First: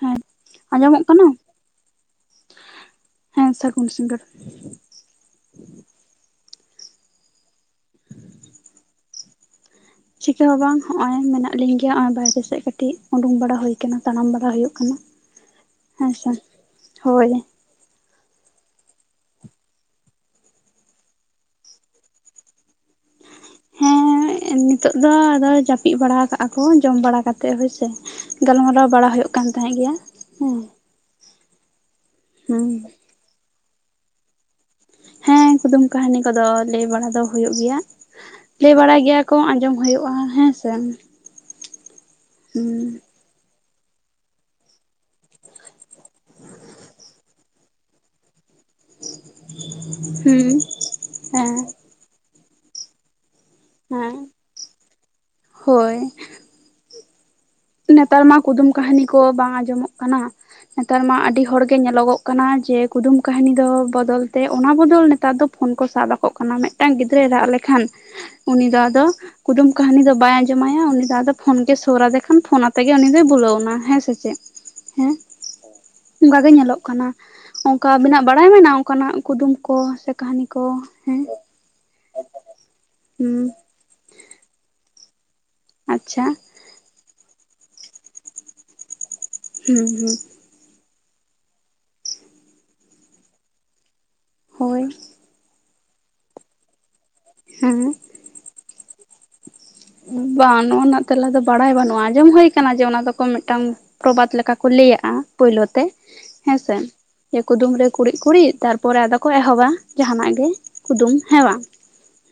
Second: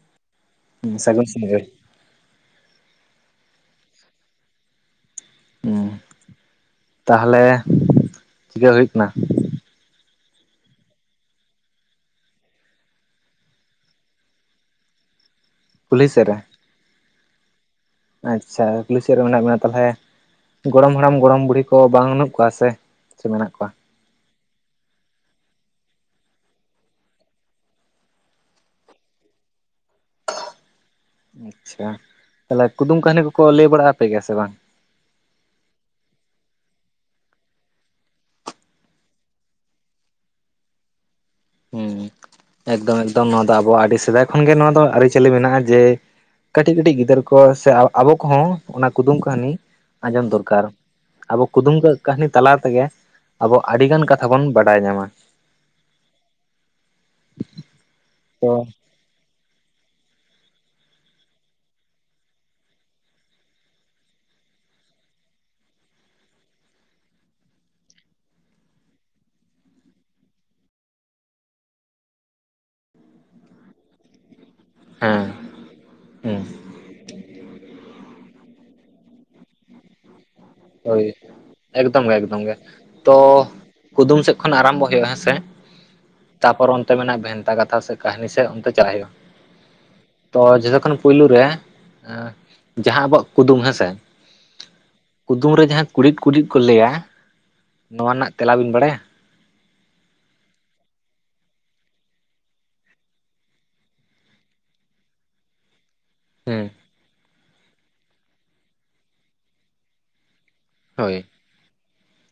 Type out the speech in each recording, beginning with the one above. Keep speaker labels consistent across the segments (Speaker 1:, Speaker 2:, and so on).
Speaker 1: ᱦᱮᱸ
Speaker 2: ᱦᱩᱸ
Speaker 1: ᱟᱸᱡᱚᱢᱚᱜ ᱠᱟᱱᱟ
Speaker 2: ᱥᱟᱹᱜᱩᱱ ᱥᱤᱸᱜᱟᱹᱲ
Speaker 1: ᱦᱮᱸ ᱥᱟᱹᱜᱩᱱ ᱥᱤᱸᱜᱟᱹᱲ
Speaker 2: ᱦᱩᱸ ᱛᱟᱦᱚᱞᱮ ᱪᱤᱠᱟᱹ ᱦᱩᱭᱩᱜ ᱠᱟᱱᱟ
Speaker 1: ᱪᱤᱠᱟ ᱦᱚᱸ ᱵᱟᱝ ᱱᱚᱜᱼᱚᱭ ᱢᱮᱱᱟᱜ ᱞᱤᱧ ᱜᱮᱭᱟ ᱱᱚᱜᱼᱚᱭ ᱵᱟᱭᱨᱮ ᱥᱮᱫ ᱠᱟᱹᱴᱤᱡ ᱩᱰᱩᱝ ᱵᱟᱲᱟ ᱦᱩᱭ ᱠᱟᱱᱟ ᱛᱟᱲᱟᱢ ᱵᱟᱲᱟ ᱦᱩᱭᱩᱜ ᱠᱟᱱᱟ
Speaker 2: ᱠᱩᱞᱦᱤ ᱥᱮᱫ
Speaker 1: ᱟᱪᱪᱷᱟ
Speaker 2: ᱨᱮ
Speaker 1: ᱦᱳᱭ
Speaker 2: ᱟᱪᱪᱷᱟ ᱠᱩᱞᱦᱤ ᱥᱮᱫ ᱨᱮ ᱢᱮᱱᱟᱜ ᱵᱮᱱᱟ ᱛᱟᱦᱚᱞᱮ ᱜᱚᱲᱚᱢ ᱦᱟᱲᱟᱢ ᱜᱚᱲᱚᱢ ᱵᱩᱲᱦᱤ ᱠᱚ ᱵᱟᱱᱩᱜ ᱠᱚᱣᱟ ᱥᱮ ᱪᱮ ᱢᱮᱱᱟᱜ ᱠᱚᱣᱟ?
Speaker 1: ᱦᱮᱸ ᱱᱤᱛᱚᱜ ᱫᱚ ᱟᱫᱚ ᱡᱟᱹᱯᱤᱫ ᱵᱟᱲᱟᱣ ᱠᱟᱜᱼᱟ ᱠᱚ ᱡᱚᱢ ᱵᱟᱲᱟ ᱠᱟᱛᱮ ᱦᱳᱭᱥᱮ ᱜᱟᱞᱢᱟᱨᱟᱣ ᱵᱟᱲᱟ ᱦᱩᱭᱩᱜ ᱠᱟᱱ ᱛᱟᱦᱮᱸᱫ ᱜᱮᱭᱟ ᱦᱮᱸ
Speaker 2: ᱟᱪᱪᱷᱟ ᱛᱟᱦᱚᱞᱮ
Speaker 1: ᱦᱩᱸ
Speaker 2: ᱠᱩᱫᱩᱢ ᱠᱟᱹᱦᱱᱤ ᱠᱚᱠᱚ ᱞᱟᱹᱭ ᱵᱟᱲᱟ ᱟᱯᱮ ᱜᱮᱭᱟ ᱥᱮ ᱵᱟᱝ
Speaker 1: ᱦᱮᱸ ᱠᱩᱫᱩᱢ ᱠᱟᱹᱦᱱᱤ ᱠᱚᱫᱚ ᱞᱟᱹᱭ ᱵᱟᱲᱟ ᱫᱚ ᱦᱩᱭᱩᱜ ᱜᱮᱭᱟ ᱞᱟᱹᱭ ᱵᱟᱲᱟᱭ ᱜᱮᱭᱟ ᱠᱚ ᱟᱸᱡᱚᱢ ᱦᱩᱭᱩᱜᱼᱟ ᱦᱮᱸᱥᱮ
Speaker 2: ᱦᱩᱸ ᱮᱠᱫᱚᱢ ᱮᱠᱫᱚᱢ ᱱᱚᱣᱟ ᱫᱚ ᱟᱵᱚ ᱟᱹᱰᱤ ᱥᱮᱫᱟᱭ ᱠᱷᱚᱱᱜᱮ ᱱᱚᱣᱟ ᱫᱚ ᱟᱹᱨᱤᱪᱟᱹᱞᱤ ᱢᱮᱱᱟᱜᱼᱟ ᱡᱮ ᱠᱟᱹᱴᱤᱡ ᱠᱟᱹᱴᱤᱡ ᱜᱤᱫᱽᱟᱹᱨ ᱠᱚ ᱥᱮ ᱟ ᱟᱵᱚ ᱠᱚᱦᱚᱸ ᱚᱱᱟ ᱠᱩᱫᱩᱢ ᱠᱟᱹᱦᱱᱤ ᱟᱸᱡᱚᱢ ᱫᱚᱨᱠᱟᱨ ᱟᱵᱚ
Speaker 1: ᱦᱮᱸ
Speaker 2: ᱠᱩᱫᱩᱢ ᱠᱟᱹᱦᱱᱤ ᱛᱟᱞᱟ ᱛᱮᱜᱮ ᱟᱵᱚ ᱟᱹᱰᱤᱜᱟᱱ
Speaker 1: ᱦᱮᱸ
Speaker 2: ᱠᱟᱛᱷᱟ ᱵᱚᱱ ᱵᱟᱰᱟᱭ ᱧᱟᱢᱟ
Speaker 1: ᱦᱳᱭ ᱱᱮᱛᱟᱨ ᱢᱟ
Speaker 2: ᱛᱚ
Speaker 1: ᱠᱩᱫᱩᱢ ᱠᱟᱹᱦᱱᱤ ᱠᱚ ᱵᱟᱝ ᱟᱸᱡᱚᱢᱚᱜ ᱠᱟᱱᱟ ᱱᱮᱛᱟᱨ ᱢᱟ ᱟᱹᱰᱤ ᱦᱚᱲ ᱜᱮ ᱧᱮᱞᱚᱜᱚᱜ ᱠᱟᱱᱟ ᱡᱮ ᱠᱩᱫᱩᱢ ᱠᱟᱹᱟᱦᱱᱤ ᱫᱚ ᱵᱚᱫᱚᱞ ᱛᱮ ᱚᱱᱟ ᱵᱚᱫᱚᱞ ᱱᱮᱛᱟᱨ ᱫᱚ ᱯᱷᱳᱱ ᱠᱚ ᱥᱟᱵ ᱟᱠᱚ ᱠᱟᱱᱟ ᱢᱤᱫᱴᱟᱝ ᱜᱤᱫᱽᱨᱟᱹᱭ ᱨᱟᱜ ᱞᱮᱠᱷᱟᱱ ᱩᱱᱤ ᱫᱚ ᱟᱫᱚ ᱠᱩᱫᱩᱢ ᱠᱟᱹᱦᱱᱤ ᱫᱚ ᱵᱟᱭ ᱟᱸᱡᱚᱢᱟᱭᱟ ᱩᱱᱤ ᱫᱚ ᱟᱫᱚ ᱯᱷᱳᱱ ᱜᱮ ᱥᱳᱨ ᱟᱫᱮ ᱯᱷᱳᱱ ᱟᱛᱮ ᱜᱮ ᱩᱱᱤ ᱫᱚᱭ ᱵᱩᱞᱟᱹᱣ ᱮᱱᱟ ᱦᱮᱸ ᱥᱮ ᱪᱮᱫ ᱦᱮᱸ
Speaker 2: ᱦᱩᱸ
Speaker 1: ᱚᱱᱠᱟ ᱜᱮ ᱧᱮᱞᱚᱜ ᱠᱟᱱᱟ ᱚᱱᱠᱟ ᱟᱵᱤᱱᱟᱜ ᱵᱟᱲᱟᱭ ᱢᱮᱱᱟᱜ ᱚᱱᱠᱟᱱᱟᱜ ᱠᱩᱫᱩᱢ ᱠᱚ ᱥᱮ ᱠᱟᱹᱦᱱᱤ ᱠᱚ
Speaker 2: ᱦᱳᱭ
Speaker 1: ᱦᱮᱸ
Speaker 2: ᱮᱠᱫᱚᱢ ᱜᱮ ᱮᱠᱫᱚᱢ ᱜᱮ ᱛᱚ
Speaker 1: ᱦᱩᱸ
Speaker 2: ᱠᱩᱫᱩᱢ ᱥᱮᱫ ᱠᱷᱚᱱ ᱟᱨᱟᱢᱵᱚ ᱦᱩᱭᱩᱜᱼᱟ ᱦᱮᱸ ᱥᱮᱮ
Speaker 1: ᱟᱪᱪᱷᱟ᱾
Speaker 2: ᱛᱟᱯᱚᱨ ᱚᱱᱛᱮ ᱵᱷᱮᱱᱛᱟ ᱠᱟᱛᱷᱟ ᱥᱮ ᱠᱟᱹᱦᱱᱤ ᱥᱮ ᱚᱱᱛᱮ ᱪᱟᱞᱟᱜ ᱦᱩᱭᱩᱜᱼᱟ᱾
Speaker 1: ᱦᱩᱸ ᱦᱩᱸ᱾
Speaker 2: ᱛᱚ ᱡᱷᱚᱛᱚ ᱠᱷᱚᱱ ᱯᱩᱭᱞᱩ ᱨᱮ ᱡᱟᱦᱟᱸ ᱟᱵᱚᱣᱟᱜ ᱠᱩᱫᱩᱢ ᱦᱮᱸᱥᱮ᱾
Speaker 1: ᱦᱳᱭᱻ᱾
Speaker 2: ᱠᱩᱫᱩᱢ ᱨᱮ ᱡᱟᱦᱟᱸ ᱠᱩᱲᱤᱫ ᱠᱩᱲᱤᱫ ᱠᱚ ᱞᱟᱹᱭᱟ
Speaker 1: ᱦᱮᱸ
Speaker 2: ᱱᱚᱣᱟ ᱨᱮᱱᱟᱜ ᱛᱮᱞᱟ ᱵᱤᱱ ᱵᱟᱲᱟᱭᱟ?
Speaker 1: ᱵᱟᱝ ᱱᱚᱣᱱᱟᱜ ᱨᱮᱱᱟᱜ ᱛᱮᱞᱟ ᱫᱚ ᱵᱟᱲᱟᱭ ᱵᱟᱹᱱᱩᱜᱼᱟ ᱟᱸᱡᱚᱢ ᱦᱩᱭ ᱟᱠᱟᱱᱟ ᱡᱮ ᱚᱱᱟ ᱫᱚᱠᱚ ᱢᱤᱫᱴᱟᱝ, ᱯᱨᱚᱵᱟᱫᱽ ᱞᱮᱠᱟ ᱠᱚ ᱞᱟᱹᱭᱟᱜᱼᱟ ᱯᱩᱭᱞᱩ ᱛᱮ᱾
Speaker 2: ᱦᱮᱸ
Speaker 1: ᱦᱮᱸᱥᱮ ᱤᱭᱟᱹ ᱠᱩᱫᱩᱢ ᱨᱮ ᱠᱩᱲᱤᱫ ᱠᱩᱲᱤᱫ ᱛᱟᱨᱯᱚᱨᱮ ᱟᱫᱚ ᱠᱚ ᱮᱦᱚᱵᱟ ᱡᱟᱦᱟᱱᱟᱜ ᱜᱮ᱾ ᱠᱩᱫᱩᱢ
Speaker 2: ᱦᱳᱭ
Speaker 1: ᱦᱮᱵᱟᱝ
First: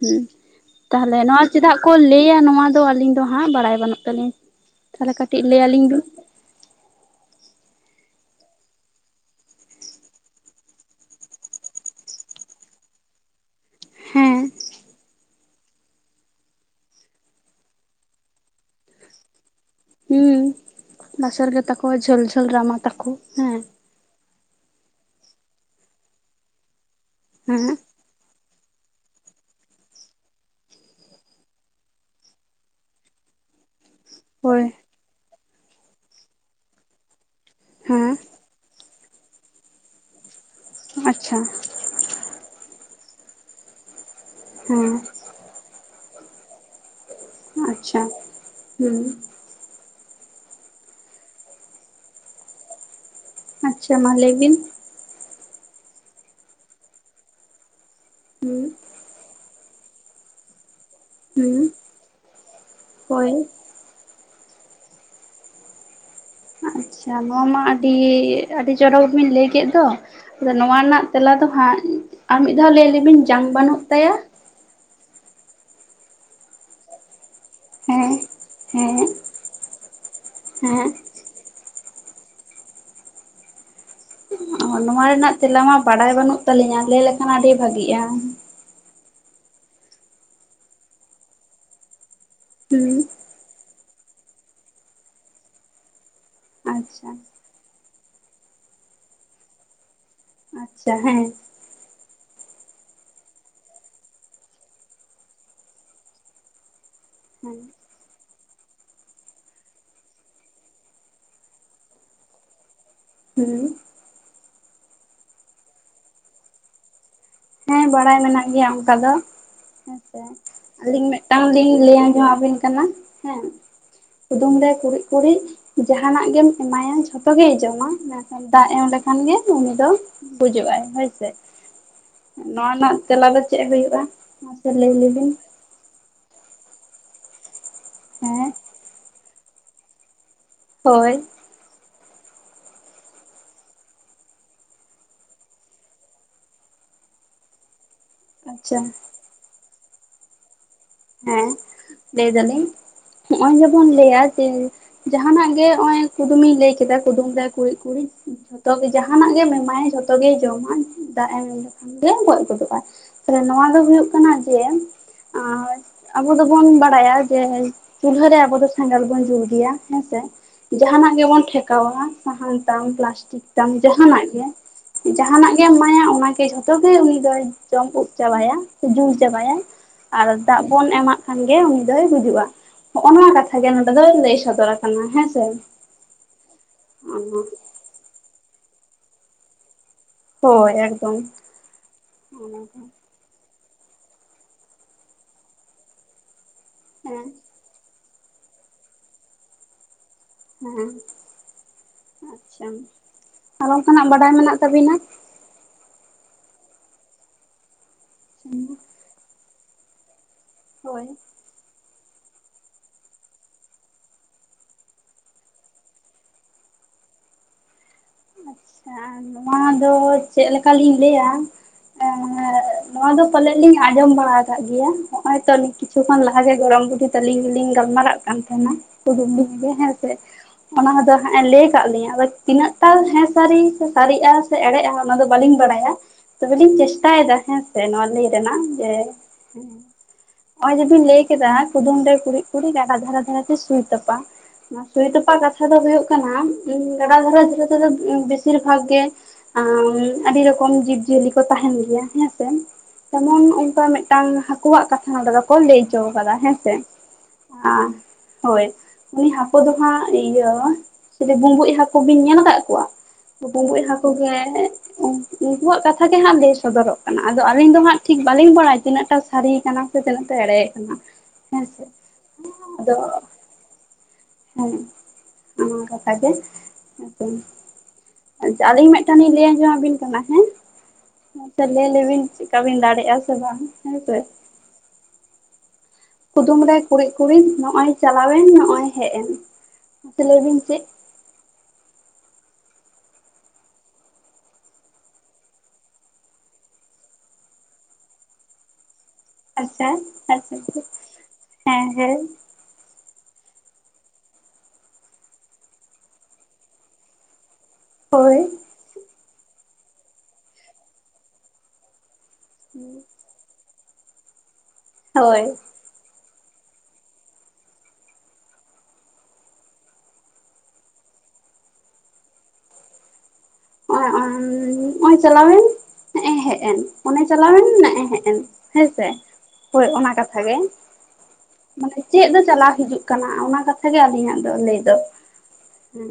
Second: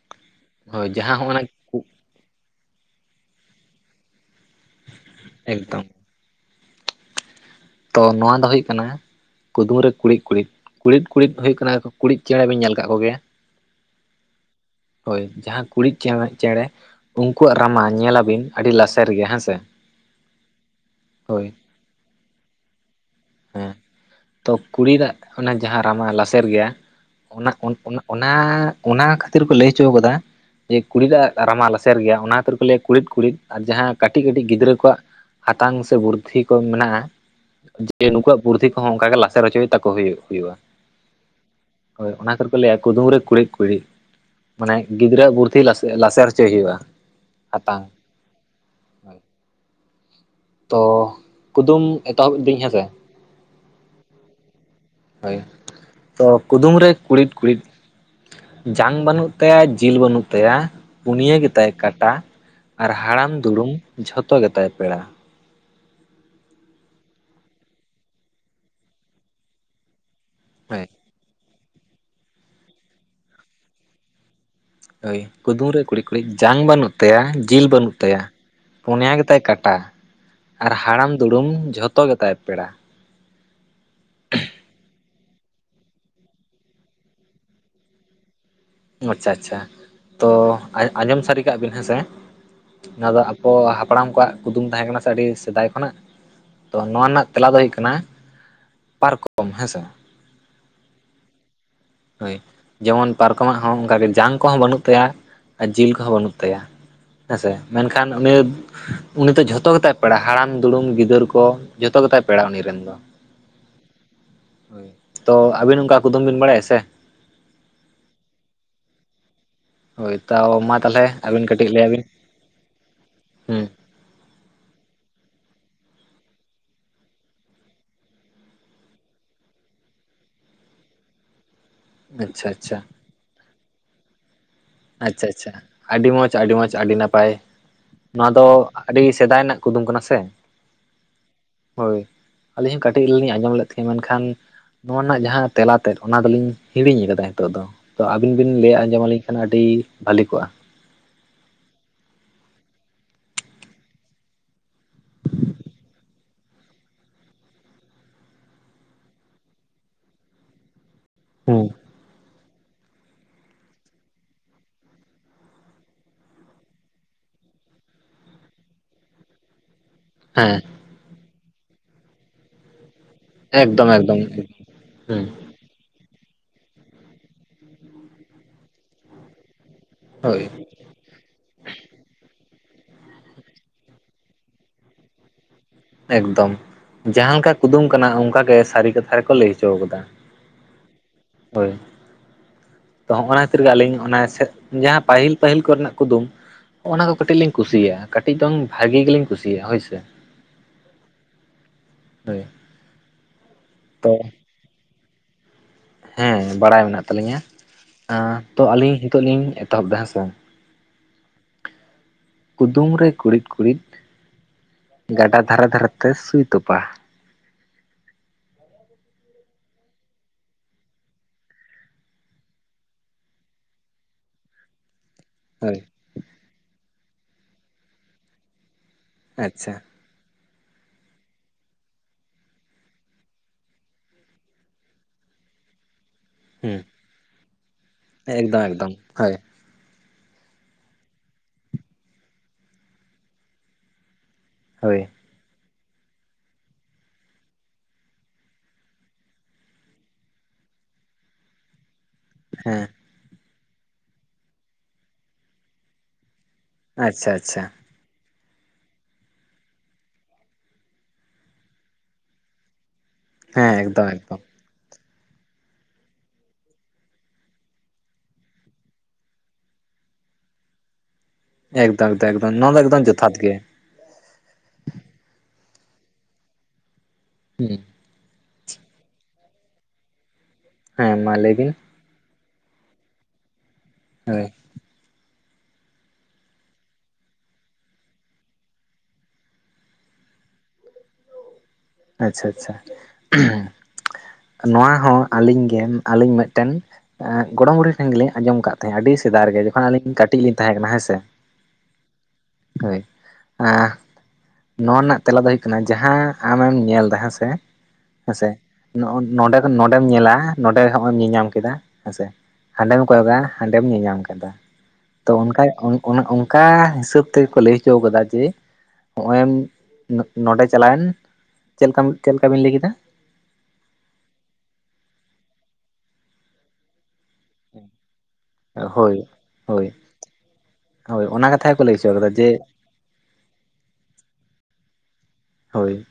Speaker 1: ᱦᱮᱸ
Speaker 2: ᱦᱳᱭ ᱡᱟᱦᱟᱸ
Speaker 1: ᱛᱟᱦᱞᱮ
Speaker 2: ᱦᱚᱸᱜᱼᱱᱟ
Speaker 1: ᱱᱚᱣᱟ ᱪᱮᱫᱟᱜ ᱠᱚ ᱞᱟᱹᱭ᱾ ᱴᱷᱤᱠᱜᱮᱭᱟ ᱱᱚᱣᱟ ᱫᱚ ᱟᱹᱞᱤᱧ ᱫᱚ ᱦᱟᱸᱜ ᱵᱟᱲᱟᱭ ᱵᱟᱹᱱᱩᱜ ᱛᱟᱞᱤᱧᱟ ᱛᱟᱦᱚᱞᱮ ᱠᱟᱹᱴᱤᱡ ᱞᱟᱹᱭ
Speaker 2: ᱮᱠᱫᱚᱢ
Speaker 1: ᱟᱞᱤᱧ ᱵᱤᱱ
Speaker 2: ᱛᱚ ᱱᱚᱣᱟ ᱫᱚ ᱦᱩᱭᱩᱜ ᱠᱟᱱᱟ ᱠᱩᱫᱩᱢ ᱨᱮ ᱠᱩᱲᱤᱫ ᱠᱩᱲᱤᱫ ᱠᱩᱲᱤᱫ ᱠᱩᱤᱫ ᱦᱩᱭᱩᱜ ᱠᱟᱱᱟ ᱠᱩᱲᱤᱫ ᱪᱮᱬᱮ ᱵᱤᱱ ᱧᱮᱞ ᱟᱠᱟᱫ ᱠᱚᱜᱮᱭᱟ᱾
Speaker 1: ᱦᱮᱸ
Speaker 2: ᱦᱳᱭ᱾ ᱡᱟᱦᱟᱸ ᱠᱩᱲᱤᱫ ᱪᱮᱬᱮ ᱪᱮᱬᱮ ᱩᱱᱠᱩᱣᱟᱜ ᱨᱟᱢᱟ ᱧᱮᱞᱟᱵᱤᱱ ᱟᱹᱰᱤ ᱞᱟᱥᱮᱨ ᱜᱮ ᱦᱮᱸᱥᱮ᱾
Speaker 1: ᱦᱩᱸ ᱞᱟᱥᱮᱨ ᱜᱮ ᱛᱟᱠᱚᱣᱟ ᱡᱷᱟᱹᱞ ᱡᱷᱟᱹᱞ ᱨᱟᱢᱟ ᱛᱟᱠᱚ ᱦᱮᱸ᱾
Speaker 2: ᱛᱚ ᱠᱩᱲᱤ ᱫᱟᱜ ᱚᱱᱟ ᱡᱟᱦᱟᱸ ᱨᱟᱢᱟ ᱞᱟᱥᱮᱨ ᱜᱮᱭᱟ ᱚᱱᱟ
Speaker 1: ᱦᱮᱸ
Speaker 2: ᱚᱱ ᱚᱱᱟᱱᱟ᱾ᱬ! ᱚᱱᱟ ᱚᱱᱟ ᱠᱷᱟᱹᱛᱤᱨ ᱠᱚ ᱞᱟᱹᱭ ᱦᱚᱪᱚ ᱟᱠᱟᱫᱟ᱾ ᱡᱮ ᱠᱩᱲᱤᱫᱟᱜ ᱨᱟᱢᱟ ᱞᱟᱥᱮᱨ ᱜᱮᱭᱟ ᱚᱱᱟ ᱠᱷᱟᱹᱤᱨ ᱠᱚ ᱞᱟᱹᱭᱟ ᱠᱩᱲᱤᱫ ᱠᱩᱲᱤᱫ ᱟᱨ ᱡᱟᱦᱟᱸ᱾ ᱠᱟᱹᱴᱤᱡ ᱠᱟᱹᱴᱤᱡ
Speaker 1: ᱦᱳᱭ
Speaker 2: ᱜᱤᱫᱽᱨᱟᱹ ᱠᱚᱣᱟᱜ ᱦᱟᱛᱟᱝ ᱥᱮ ᱵᱩᱨᱫᱷᱤ ᱠᱚ ᱢᱮᱱᱟᱜᱼᱟ᱾ ᱡᱮ
Speaker 1: ᱦᱮᱸ
Speaker 2: ᱱᱩᱠᱩᱣᱟᱜ ᱯᱩᱨᱫᱷᱤ ᱠᱚᱦᱚᱸ ᱚᱱᱠᱟᱟᱜᱮ ᱞᱟᱥᱮᱨ ᱨᱮ ᱦᱚᱪᱚᱭ ᱛᱟᱠᱚ ᱦᱩᱭᱩᱜ ᱦᱩᱭᱩᱜᱼᱟ᱾
Speaker 1: ᱟᱪᱪᱷᱟ᱾
Speaker 2: ᱦᱳᱭ ᱚᱱᱟ ᱠᱷᱟᱹᱛᱤᱨ ᱠᱚ ᱞᱟᱹᱭᱟ ᱠᱩᱫᱩᱢ ᱨᱮ ᱠᱩᱲᱤᱫ ᱠᱩᱲᱤᱫ ᱢᱟᱱᱮ
Speaker 1: ᱦᱮᱸ
Speaker 2: ᱜᱤᱫᱽᱨᱟᱹ ᱵᱩᱫᱷᱤ ᱞᱟᱥᱮᱨ᱾ ᱪᱮᱜ ᱦᱩᱭᱩᱜᱼᱟ᱾ ᱦᱟᱛᱟᱝ
Speaker 1: ᱟᱪᱪᱷᱟ ᱦᱩᱸ᱾
Speaker 2: ᱛᱚ ᱠᱩᱫᱩᱢ ᱮᱛᱚᱦᱚᱵ ᱫᱟᱹᱧ ᱦᱮᱸᱥᱮ᱾
Speaker 1: ᱟᱪᱪᱷᱟ ᱢᱟ ᱞᱟᱹᱭ ᱵᱤᱱ᱾
Speaker 2: ᱦᱳᱭ ᱛᱚ ᱠᱩᱫᱩᱢ ᱨᱮ ᱠᱩᱲᱤᱫ ᱠᱩᱲᱤᱫ
Speaker 1: ᱦᱩᱸ
Speaker 2: ᱡᱟᱝ ᱵᱟᱹᱱᱩᱜ᱾ ᱛᱚ ᱡᱤᱞ ᱵᱟᱹᱱᱩᱜ ᱛᱟᱭᱟ ᱯᱩᱱᱭᱟᱹ
Speaker 1: ᱦᱩᱸ
Speaker 2: ᱜᱮᱛᱟᱭ ᱠᱟᱴᱟ ᱟᱨ ᱦᱟᱲᱟᱢ
Speaker 1: ᱦᱳᱭ
Speaker 2: ᱫᱩᱲᱩᱢᱻ ᱡᱷᱚᱛᱚ ᱜᱮᱛᱟᱭ ᱯᱮᱲᱟ᱾
Speaker 1: ᱟᱪᱪᱷᱟ ᱱᱚᱣᱟ ᱢᱟ ᱟᱹᱰᱤ ᱟᱹᱰᱤ ᱪᱚᱨᱚᱠ ᱵᱤᱱ ᱞᱟᱹᱭ ᱠᱮᱫ ᱫᱚ᱾ ᱟᱫᱚ ᱱᱚᱣᱟ
Speaker 2: ᱦᱮᱸ
Speaker 1: ᱨᱮᱱᱟᱜ ᱛᱮᱞᱟ ᱫᱚ ᱦᱟᱸᱜ ᱟᱨ ᱢᱤᱫ ᱫᱷᱟᱣ ᱞᱟᱹᱭ ᱞᱮᱵᱤᱱ ᱡᱟᱝ ᱵᱟᱹᱱᱩᱜ ᱛᱟᱭᱟ᱾
Speaker 2: ᱦᱳᱭ ᱠᱩᱫᱩᱢ ᱨᱮ ᱠᱩᱲᱤ ᱠᱩᱲᱤ ᱡᱟᱝ ᱵᱟᱹᱱᱩᱜ ᱛᱟᱭᱟ ᱡᱤᱞ ᱵᱟᱹᱱᱩᱜ
Speaker 1: ᱦᱮᱸ
Speaker 2: ᱛᱟᱭᱟ᱾
Speaker 1: ᱦᱮᱸ
Speaker 2: ᱯᱩᱱᱭᱟ ᱜᱮᱛᱟᱭ ᱠᱟᱴᱟ ᱟᱨ
Speaker 1: ᱦᱮᱸ
Speaker 2: ᱦᱟᱲᱟᱢ ᱫᱩᱲᱩᱢ ᱡᱷᱚᱛᱚ ᱜᱮᱛᱟᱭ ᱯᱮᱲᱟ᱾
Speaker 1: ᱱᱚᱣᱟ ᱨᱮᱱᱟᱜ ᱛᱮᱞᱟ ᱢᱟ ᱵᱟᱲᱟᱭ ᱵᱟᱹᱱᱩᱜ ᱛᱟᱹᱞᱤᱧᱟ ᱞᱟᱹᱭ ᱞᱮᱠᱷᱟᱱ ᱟᱹᱰᱤ ᱵᱷᱟᱜᱤᱜᱼᱟ᱾
Speaker 2: ᱟᱪᱪᱷᱟ ᱟᱪᱪᱷᱟ ᱛᱚ ᱟᱸᱡᱚᱢ ᱥᱟᱹᱨᱤ ᱠᱟᱜ ᱵᱤᱱ ᱦᱮᱸᱥᱮ
Speaker 1: ᱦᱩᱸ
Speaker 2: ᱚᱱᱟ ᱫᱚ᱾ ᱟᱵᱚ ᱦᱟᱯᱲᱟᱢ ᱠᱚᱣᱟᱜ ᱠᱩᱫᱩᱢ ᱛᱟᱦᱮᱸ ᱠᱟᱱᱟᱱᱟ ᱥᱮ ᱟᱹᱰᱤ ᱥᱮᱫᱟᱭ ᱠᱷᱚᱱᱟᱜ᱾ ᱛᱚ ᱱᱚᱣᱟ
Speaker 1: ᱟᱪᱪᱷᱟ
Speaker 2: ᱨᱮᱱᱟᱜ ᱛᱮᱞᱟ ᱫᱚ ᱦᱩᱭᱩᱜ ᱠᱟᱱᱟ ᱯᱟᱨᱠᱚᱢ ᱦᱮᱸᱥᱮ᱾
Speaker 1: ᱟᱪᱪᱷᱟ ᱦᱮᱸ᱾
Speaker 2: ᱦᱳᱭ ᱡᱮᱢᱚᱱ ᱯᱟᱨᱠᱚᱢᱟᱜ ᱦᱚᱸ ᱚᱱᱠᱟᱜᱮ ᱡᱟᱝ ᱠᱚᱦᱚᱸ ᱵᱟᱹᱱᱩᱜ ᱛᱟᱭᱟ ᱟᱨ ᱡᱤᱞ ᱠᱚᱦᱚᱸ ᱵᱟᱹᱱᱩᱜ ᱛᱟᱭᱟ᱾ ᱦᱮᱸᱥᱮ
Speaker 1: ᱦᱮᱸ
Speaker 2: ᱢᱮᱱᱠᱷᱟᱱ ᱩᱱᱤ᱾ ᱩᱱᱤ ᱫᱚ ᱡᱷᱚᱛᱚ ᱜᱮᱛᱟᱭ ᱯᱮᱲᱟ ᱦᱟᱲᱟᱢ ᱫᱩᱲᱩᱢ ᱜᱤᱫᱟᱹᱨ ᱠᱚ ᱡᱚᱛᱚ ᱜᱮᱛᱟᱭ ᱯᱮᱲᱟ ᱩᱱᱤ ᱨᱮᱱ ᱫᱚ᱾
Speaker 1: ᱦᱩᱸ
Speaker 2: ᱛᱚ ᱟᱹᱵᱤᱱ ᱚᱱᱠᱟ ᱠᱩᱫᱩᱢ ᱵᱤᱱ ᱵᱟᱲᱟᱭ ᱥᱮ?
Speaker 1: ᱦᱮᱸ ᱵᱟᱲᱟᱭ ᱢᱮᱱᱟᱜ ᱜᱮᱭᱟ ᱚᱱᱠᱟ ᱫᱚ᱾
Speaker 2: ᱦᱳᱭ
Speaker 1: ᱦᱮᱸᱥᱮ
Speaker 2: ᱛᱚ ᱢᱟ ᱛᱟᱦᱚᱞᱮ
Speaker 1: ᱟᱹᱞᱤᱧ ᱢᱤᱫᱴᱟᱝ
Speaker 2: ᱟᱹᱵᱤᱱ ᱠᱟᱹᱴᱤᱡ
Speaker 1: ᱞᱤᱧ
Speaker 2: ᱞᱟᱹᱭᱟ
Speaker 1: ᱞᱟᱹᱭ
Speaker 2: ᱵᱤᱱ
Speaker 1: ᱟᱸᱡᱚᱢ ᱟᱵᱤᱱ ᱠᱟᱱᱟ ᱦᱮᱸ
Speaker 2: ᱦᱩᱸ
Speaker 1: ᱠᱩᱫᱩᱢ ᱨᱮ ᱠᱩᱲᱤᱫ ᱠᱩᱲᱤᱫ ᱡᱟᱦᱟᱱᱟᱜ ᱜᱮᱢ ᱮᱢᱟᱭᱟ ᱡᱷᱚᱛᱚ ᱜᱮᱭ ᱡᱚᱢᱟ᱾ ᱫᱟᱜ ᱮᱢ ᱞᱮᱠᱷᱟᱱ ᱜᱮ ᱩᱱᱤ ᱫᱚ ᱜᱩᱡᱩᱜᱟᱭ ᱦᱳᱭᱥᱮ᱾
Speaker 2: ᱟᱪᱪᱷᱟ
Speaker 1: ᱱᱚᱣᱟ
Speaker 2: ᱟᱪᱪᱷᱟ
Speaker 1: ᱨᱮᱱᱟᱜ ᱛᱮᱞᱟ ᱫᱚ ᱪᱮᱫ ᱦᱩᱭᱩᱜᱼᱟ? ᱞᱟᱹᱭ
Speaker 2: ᱟᱪᱪᱷᱟ
Speaker 1: ᱞᱮᱵᱤᱱ
Speaker 2: ᱟᱪᱪᱷᱟ ᱟᱹᱰᱤ ᱢᱚᱡᱽ ᱟᱹᱰᱤ ᱢᱚᱡᱽ ᱟᱹᱰᱤ ᱱᱟᱯᱟᱭ ᱱᱚᱣᱟ ᱫᱚ᱾
Speaker 1: ᱦᱮᱸ
Speaker 2: ᱟᱹᱰᱤ ᱥᱮᱫᱟᱭ ᱨᱮᱱᱟᱜ ᱠᱩᱫᱩᱢ ᱠᱟᱱᱟ ᱥᱮ᱾
Speaker 1: ᱦᱳᱭ
Speaker 2: ᱦᱳᱭ ᱟᱹᱞᱤᱧ ᱦᱚᱸ ᱠᱟᱹᱴᱤᱡ ᱨᱮ ᱞᱤᱧ ᱟᱸᱡᱚᱢ ᱞᱮᱫ ᱛᱟᱦᱮᱸᱱᱟ ᱢᱮᱱᱠᱷᱟᱱ ᱱᱚᱣᱟ ᱨᱮᱱᱟᱜ ᱡᱟᱦᱟᱸ ᱛᱮᱞᱟ ᱛᱮᱫ ᱚᱱᱟ ᱫᱚᱞᱤᱧ ᱦᱤᱲᱤᱧ ᱟᱠᱟᱫᱟ ᱱᱤᱛᱚᱜ ᱫᱚ᱾ ᱛᱚ ᱟᱹᱵᱤᱱ ᱵᱤᱱ ᱞᱟᱹᱭ
Speaker 1: ᱟᱪᱪᱷᱟ
Speaker 2: ᱟᱸᱡᱚᱢ ᱟᱹᱞᱤᱧ ᱠᱷᱟᱱ ᱟᱹᱰᱤ ᱵᱷᱟᱞᱤ ᱠᱚᱜᱼᱟ᱾
Speaker 1: ᱦᱮᱸ ᱞᱟᱹᱭ ᱫᱟᱞᱤᱧ ᱱᱚᱜᱼᱚᱭ ᱡᱮᱵᱚᱱ ᱞᱟᱹᱭᱟ ᱡᱮ ᱡᱟᱦᱱᱟᱜ ᱜᱮ ᱱᱚᱜᱚᱭ ᱠᱩᱫᱩᱢᱤᱧ ᱞᱟᱹᱭ ᱠᱮᱫᱟ ᱠᱩᱫᱩᱢ ᱨᱮ ᱠᱩᱲᱤᱫ ᱠᱩᱲᱤᱫ ᱡᱚᱛᱚ ᱜᱮ ᱡᱟᱦᱟᱱᱟᱜ ᱜᱮ ᱮᱢᱟᱭᱟ ᱡᱚᱛᱚ ᱜᱮᱭ ᱡᱚᱢᱟᱭ ᱫᱟᱜ ᱮᱢ
Speaker 2: ᱦᱮᱸ
Speaker 1: ᱞᱮᱠᱷᱟᱱᱜ ᱜᱚᱡ ᱜᱚᱫᱚᱜᱼᱟ ᱛᱟᱦᱚᱞᱮ ᱱᱚᱣᱟ ᱫᱚ ᱦᱩᱭᱩᱜ ᱠᱟᱱᱟ ᱡᱮ ᱮᱸ ᱟᱵᱚ ᱫᱚᱵᱚᱱ ᱵᱟᱲᱟᱭᱟ ᱡᱮ ᱪᱩᱞᱦᱟᱹᱨᱮ ᱟᱵᱚ ᱫᱚ ᱥᱮᱸᱜᱮᱞ ᱵᱚᱱ ᱡᱩᱞ ᱜᱮᱭᱟ ᱦᱮᱸᱥᱮ
Speaker 2: ᱦᱮᱸ
Speaker 1: ᱡᱟᱦᱟᱱᱟᱜ ᱜᱮᱵᱚᱱ ᱴᱷᱮᱠᱟᱣᱟ ᱥᱟᱦᱟᱱ ᱛᱟᱢ ᱯᱞᱟᱥᱴᱤᱠ ᱛᱟᱢ
Speaker 2: ᱮᱠᱫᱚᱢ ᱮᱠᱫᱚᱢ
Speaker 1: ᱡᱟᱦᱟᱱᱟᱜ ᱜᱮ
Speaker 2: ᱦᱮᱸ
Speaker 1: ᱡᱟᱦᱟᱱᱟᱜ ᱜᱮ᱾ ᱜᱮ ᱮᱢᱟᱭᱟ ᱚᱱᱟᱜᱮ ᱡᱷᱚᱛᱚ ᱜᱮ ᱩᱱᱤ ᱫᱚᱭ ᱡᱚᱢ ᱩᱵ ᱪᱟᱵᱟᱭᱟ ᱡᱩᱞ ᱪᱟᱵᱟᱭᱟ᱾ ᱟᱨ
Speaker 2: ᱦᱳᱭ
Speaker 1: ᱫᱟᱜ ᱵᱚᱱ ᱮᱢᱟᱜ ᱠᱷᱟᱱᱜᱮ ᱩᱱᱤ ᱫᱚᱭ ᱜᱩᱡᱩᱜᱼᱟ᱾ ᱦᱚᱸᱜᱼᱚ ᱱᱚᱣᱟ ᱠᱟᱛᱷᱟ ᱜᱮ ᱱᱚᱸᱰᱮ ᱫᱚ ᱞᱟᱹᱭ ᱥᱚᱫᱚᱨ ᱟᱠᱟᱱᱟ ᱦᱮᱸ ᱥᱮ
Speaker 2: ᱮᱠᱫᱚᱢ ᱡᱟᱦᱟᱸᱮ ᱞᱮᱠᱟ ᱠᱩᱫᱩᱢ ᱠᱟᱱᱟ ᱚᱱᱠᱟᱜᱮ ᱥᱟᱹᱨᱤ ᱠᱟᱛᱷᱟ ᱨᱮᱠᱚ ᱞᱟᱹᱭ ᱦᱚᱪᱚ ᱟᱠᱟᱫᱟ᱾
Speaker 1: ᱦᱳᱭ ᱮᱠᱫᱚᱢ
Speaker 2: ᱦᱳᱭ
Speaker 1: [unintelligible]
Speaker 2: ᱛᱚ ᱦᱚᱸᱜᱼ ᱚᱱᱟ ᱠᱷᱟᱹᱛᱤᱨ ᱜᱮ ᱟᱹᱞᱤᱧ ᱚᱱᱟ [unintelligible] ᱡᱟᱦᱟᱸ ᱯᱟᱹᱦᱤᱞ ᱯᱟᱹᱦᱤᱞ ᱠᱚᱨᱮᱱᱟᱜ ᱠᱩᱫᱩᱢ ᱚᱱᱟ ᱠᱚ
Speaker 1: ᱦᱮᱸ
Speaker 2: ᱠᱟᱹᱴᱤᱡ ᱞᱤᱧ ᱠᱩᱥᱤᱭᱟᱜᱼᱟ ᱠᱟᱹᱴᱤᱡ ᱫᱚᱝ ᱵᱷᱟᱜᱤ ᱜᱮᱞᱤᱧ ᱠᱩᱥᱤᱭᱟᱜᱼᱟ ᱦᱳᱭᱥᱮ᱾
Speaker 1: ᱦᱮᱸ
Speaker 2: ᱦᱳᱭ
Speaker 1: ᱟᱪᱪᱷᱟ ᱟᱨ ᱚᱱᱠᱟᱱᱟᱜ
Speaker 2: ᱛᱚ
Speaker 1: ᱵᱟᱰᱟᱭ ᱢᱮᱱᱟᱜ ᱛᱟᱵᱤᱱᱟ?
Speaker 2: ᱦᱮᱸ ᱵᱟᱲᱟᱭ ᱢᱮᱱᱟᱜ ᱛᱟᱹᱟᱞᱤᱧᱟ ᱛᱚ ᱟᱹᱞᱤᱧ ᱱᱤᱛᱚᱜ ᱞᱤᱧ ᱮᱛᱚᱦᱚᱵ ᱮᱫᱟ ᱦᱮᱸ ᱥᱮ
Speaker 1: ᱦᱳᱭ
Speaker 2: ᱠᱩᱫᱩᱢ ᱨᱮ ᱠᱩᱲᱤᱫ ᱠᱩᱲᱤᱫ ᱜᱟᱰᱟ ᱫᱷᱟᱨᱮ ᱫᱷᱟᱨᱮ ᱛᱮ ᱥᱩᱭ ᱛᱚᱯᱟ?
Speaker 1: ᱟᱪᱪᱷᱟ ᱱᱚᱣᱟ ᱫᱚ ᱪᱮᱫ ᱞᱮᱠᱟᱞᱤᱧ ᱞᱟᱹᱭᱟ ᱦᱮᱸ ᱱᱚᱣᱟ ᱫᱚ ᱯᱟᱞᱮᱫ ᱞᱤᱧ ᱟᱸᱡᱚᱢ ᱵᱟᱲᱟ ᱟᱠᱟᱫ ᱜᱮᱭᱟ᱾ ᱱᱚᱜ ᱚᱚᱭ ᱛᱚ ᱱᱤᱛ
Speaker 2: ᱦᱳᱭ
Speaker 1: ᱠᱤᱪᱷᱩ ᱠᱷᱚᱱ ᱞᱟᱦᱟ ᱜᱮ ᱜᱚᱲᱚᱢ ᱵᱩᱰᱷᱤ ᱛᱟᱹᱞᱤᱧ ᱜᱮᱞᱤᱧ ᱜᱟᱞᱢᱟᱨᱟᱜ ᱠᱟᱱ ᱛᱟᱸᱦᱮᱱᱟ ᱠᱩᱫᱩᱢ ᱵᱤᱦᱤᱮ
Speaker 2: ᱟᱪᱪᱷᱟ
Speaker 1: ᱦᱮᱸ ᱡᱮ ᱚᱱᱟ ᱫᱚ ᱦᱟᱸᱜ ᱮ ᱞᱟᱹᱭ ᱠᱟᱜ ᱞᱤᱧᱟᱹ ᱟᱫᱚ ᱛᱤᱱᱟᱹᱜ ᱛᱟᱞ ᱦᱮᱸ ᱥᱟᱹᱨᱤ ᱥᱮ ᱥᱟᱨᱤᱜᱼᱟ ᱥᱮ ᱮᱲᱮᱜᱼᱟ ᱚᱱᱟ ᱫᱚ ᱵᱟᱹᱞᱤᱧ ᱵᱟᱲᱟᱭᱟ᱾ ᱛᱚᱵᱮᱞᱤᱧ
Speaker 2: ᱦᱩᱸ
Speaker 1: ᱪᱮᱥᱴᱟᱭᱮᱫᱟ ᱦᱮᱸ ᱥᱮ ᱱᱚᱣᱟ ᱞᱟᱹᱭ
Speaker 2: ᱮᱠᱫᱚᱢ
Speaker 1: ᱨᱮᱱᱟᱜ ᱡᱮ
Speaker 2: ᱮᱠᱫᱚᱢ ᱦᱳᱭ
Speaker 1: ᱦᱮᱸ ᱱᱚᱜ ᱚᱭ ᱡᱮᱵᱤᱱ ᱞᱟᱹᱭ ᱠᱮᱫᱟ ᱠᱩᱫᱩᱢ ᱨᱮ ᱠᱩᱲᱤ ᱠᱩᱲᱤᱫ ᱜᱟᱰᱟ ᱫᱷᱟᱨᱮ ᱫᱷᱟᱨᱟᱛᱮ ᱥᱩᱭ ᱛᱟᱯᱟ [unintelligible]
Speaker 2: ᱦᱳᱭ
Speaker 1: ᱥᱩᱭ ᱛᱚᱯᱟᱜ ᱠᱟᱛᱷᱟ ᱫᱚ ᱦᱩᱭᱩᱜ ᱠᱟᱱᱟ ᱤᱧ ᱜᱟᱰᱟ ᱫᱷᱟᱨᱮ ᱫᱷᱟᱨᱮ ᱫᱚ ᱵᱮᱥᱤᱨ ᱵᱷᱟᱜᱽ ᱜᱮ ᱟᱹᱰᱤ ᱨᱚᱠᱚᱢ ᱡᱤᱵ ᱡᱤᱭᱟᱹᱞᱤ ᱠᱚ ᱛᱟᱦᱮᱱ ᱜᱮᱭᱟ ᱦᱮᱸᱥᱮ
Speaker 2: ᱦᱮᱸ
Speaker 1: [unintelligible] ᱛᱮᱢᱚᱱ ᱚᱱᱠᱟ ᱢᱤᱫᱴᱟᱝ ᱦᱟᱹᱠᱩᱣᱟᱜ ᱠᱟᱛᱷᱟ ᱱᱚᱰᱮ ᱫᱚᱠᱚ ᱞᱟᱹᱭ ᱦᱚᱪᱚ ᱠᱟᱫᱟ ᱦᱮᱸᱥᱮ
Speaker 2: ᱟᱪᱪᱷᱟ ᱟᱪᱪᱷᱟ
Speaker 1: [unintelligible] ᱦᱳᱭ ᱩᱱᱤ ᱦᱟᱹᱠᱩ ᱫᱚᱦᱟᱸᱜ ᱤᱭᱟᱹ ᱵᱩᱸᱵᱩᱡ ᱦᱟᱹᱠᱩ ᱵᱤᱱ ᱧᱮᱞ ᱟᱠᱟᱫ ᱠᱚ ᱩᱳᱭᱟ
Speaker 2: ᱦᱮᱸ
Speaker 1: ᱵᱩᱸᱵᱩᱡ
Speaker 2: ᱮᱠᱫᱚᱢ
Speaker 1: ᱦᱟᱠᱩ ᱜᱮ
Speaker 2: ᱮᱠᱫᱚᱢ
Speaker 1: ᱩᱱᱠᱩᱣᱟᱜ ᱠᱟᱛᱷᱟ ᱜᱮᱦᱟᱸᱜ ᱞᱟᱹᱭ ᱥᱚᱫᱚᱨᱚᱜ ᱠᱟᱱᱟ ᱟᱫᱚ ᱟᱞᱤᱧ ᱫᱚ ᱦᱟᱸᱜ ᱴᱷᱤᱠ ᱵᱟᱟᱹᱞᱤᱧ ᱵᱟᱲᱟᱭᱟ ᱛᱤᱱᱟᱹᱜ ᱴᱟ ᱥᱟᱹᱨᱤᱭᱟ ᱠᱟᱱᱟ᱾ ᱥᱮ ᱛᱤᱱᱟᱹᱴᱟ ᱮᱲᱮᱭᱟᱠᱟᱱᱟ
Speaker 2: ᱮᱠᱫᱚᱢ ᱮᱠᱫᱚᱢ ᱮᱠᱫᱚᱢ ᱱᱚᱣᱟ ᱫᱚ ᱮᱠᱫᱚᱢ ᱡᱚᱛᱷᱟᱛ ᱜᱮ᱾
Speaker 1: ᱦᱮᱸ ᱱᱚᱱᱟ ᱠᱟᱛᱷᱟ ᱜᱮ
Speaker 2: ᱦᱮᱸ
Speaker 1: ᱟᱪᱪᱷᱟ ᱟᱹᱞᱤᱧ ᱢᱤᱫᱴᱟᱝ ᱞᱤᱧ ᱞᱟᱹᱭ ᱟᱸᱡᱚᱢᱟᱵᱤᱱ ᱠᱟᱱᱟ ᱦᱮᱸ,
Speaker 2: ᱦᱮᱸ ᱢᱟ
Speaker 1: ᱟᱪᱪᱷᱟ
Speaker 2: ᱵᱤᱱ
Speaker 1: ᱞᱟᱹᱭ ᱞᱮᱵᱤᱱ ᱪᱮᱫ ᱠᱟᱵᱤᱱ ᱫᱟᱲᱮᱭᱟᱜᱼᱟ ᱥᱮ ᱵᱟᱝ ᱦᱮᱸ‌ ᱥᱮ
Speaker 2: ᱦᱳᱭ
Speaker 1: ᱠᱩᱫᱩᱢ ᱨᱮ ᱠᱩᱢᱤᱫ ᱠᱩᱬᱤᱫ ᱱᱚᱜ-ᱚᱭ ᱪᱟᱞᱟᱣᱮᱱ ᱱᱚᱜ-ᱚᱭ ᱦᱮᱡ ᱮᱱ ᱢᱟᱥᱮ ᱞᱟᱹᱭ ᱵᱤᱱ ᱪᱮᱫ?
Speaker 2: ᱟᱪᱪᱷᱟ ᱟᱪᱪᱷᱟ ᱱᱚᱣᱟ ᱦᱚᱸ ᱟᱹᱞᱤᱧ ᱜᱮ ᱟᱹᱞᱤᱧ ᱢᱤᱫᱴᱮᱱ ᱜᱚᱲᱚᱢ ᱵᱩᱲᱦᱤ ᱴᱷᱮᱱ ᱜᱮᱞᱤᱧ ᱟᱸᱡᱚᱢ ᱟᱠᱟᱫ ᱛᱟᱸᱦᱮᱱ ᱟᱹᱰᱤ ᱥᱮᱫᱟᱭ ᱨᱮᱜᱮ ᱡᱚᱠᱷᱚᱱ
Speaker 1: ᱟᱪᱪᱷᱟ
Speaker 2: ᱟᱹᱞᱤᱧ ᱠᱟᱹᱴᱤᱡ ᱞᱤᱧ
Speaker 1: ᱟᱪᱪᱷᱟ
Speaker 2: ᱛᱟᱦᱮᱸ ᱠᱟᱱᱟ ᱦᱮᱸ ᱥᱮ
Speaker 1: ᱦᱮᱸ ᱦᱮᱸ
Speaker 2: ᱦᱳᱭ, ᱟᱸᱻ ᱱᱚᱣᱟ ᱨᱮᱱᱟᱜ ᱛᱮᱞᱟ ᱫᱚ ᱦᱩᱭᱩᱜ ᱠᱟᱱᱟ ᱡᱟᱦᱟᱸ ᱟᱢᱮᱢ ᱧᱮᱞᱫᱟ ᱦᱮᱸ ᱥᱮ, ᱦᱮᱸ ᱥᱮ
Speaker 1: ᱦᱳᱭ
Speaker 2: ᱱᱚ ᱱᱚᱰᱮ ᱱᱚᱰᱮᱢ ᱧᱮᱞᱟ ᱱᱚᱰᱮ ᱦᱚᱸᱜᱼᱚᱭᱢ ᱧᱮᱞᱧᱟᱢ ᱠᱮᱫᱟ ᱦᱮᱸᱥᱮ ᱦᱟᱸᱰᱮᱢ ᱠᱚᱭᱚᱜᱟ ᱦᱟᱸᱰᱮᱢ ᱧᱮᱧᱟᱢ ᱠᱮᱫᱟ ᱛᱚ
Speaker 1: ᱦᱳᱭ
Speaker 2: ᱚᱱᱠᱟ ᱚᱱ ᱚᱱ ᱚᱱᱠᱟ ᱦᱤᱥᱟᱹᱵ ᱛᱮᱜᱮ ᱠᱚ ᱞᱟᱹᱭ ᱦᱚᱪᱚ ᱠᱟᱫᱟ ᱡᱮ ᱦᱚᱸᱜᱼᱚᱭ ᱱᱚᱸᱰᱮ ᱪᱟᱞᱟᱣᱮᱱ ᱪᱮᱫ ᱞᱮᱠᱟ ᱪᱮᱫ ᱞᱮᱠᱟ ᱵᱤᱱ ᱞᱟᱹᱭ ᱠᱮᱫᱟ
Speaker 1: ᱟᱢᱻ ᱱᱚᱜ-ᱚᱭ ᱪᱟᱞᱟᱣᱮᱱ ᱱᱚᱜ-ᱚᱭ ᱦᱮᱡ ᱮᱱ ᱚᱱᱮ ᱪᱟᱞᱟᱣᱮᱱ ᱮᱱ-ᱮ ᱦᱮᱡ ᱮᱱ ᱦᱮᱸ ᱥᱮ,
Speaker 2: ᱦᱳᱭ
Speaker 1: ᱦᱳᱭ ᱚᱱᱟ ᱠᱟᱛᱷᱟ ᱜᱮ
Speaker 2: ᱦᱳᱭ ᱚᱱᱟ ᱠᱟᱛᱷᱟ ᱜᱮᱠᱚ ᱞᱟᱹᱭ
Speaker 1: ᱢᱟᱱᱮ
Speaker 2: ᱦᱚᱪᱚ
Speaker 1: ᱪᱮᱫ
Speaker 2: ᱠᱟᱫᱟ
Speaker 1: ᱫᱚ
Speaker 2: ᱡᱮ
Speaker 1: ᱪᱟᱞᱟᱣ ᱦᱤᱡᱩᱜ ᱠᱟᱱᱟ ᱚᱱᱟ ᱠᱟᱛᱷᱟ ᱜᱮ ᱟᱹᱞᱤᱧᱟᱜ ᱫᱚ ᱞᱟᱹᱭ ᱫᱚ
Speaker 2: ᱦᱳᱭ
Speaker 1: ᱦᱮᱸ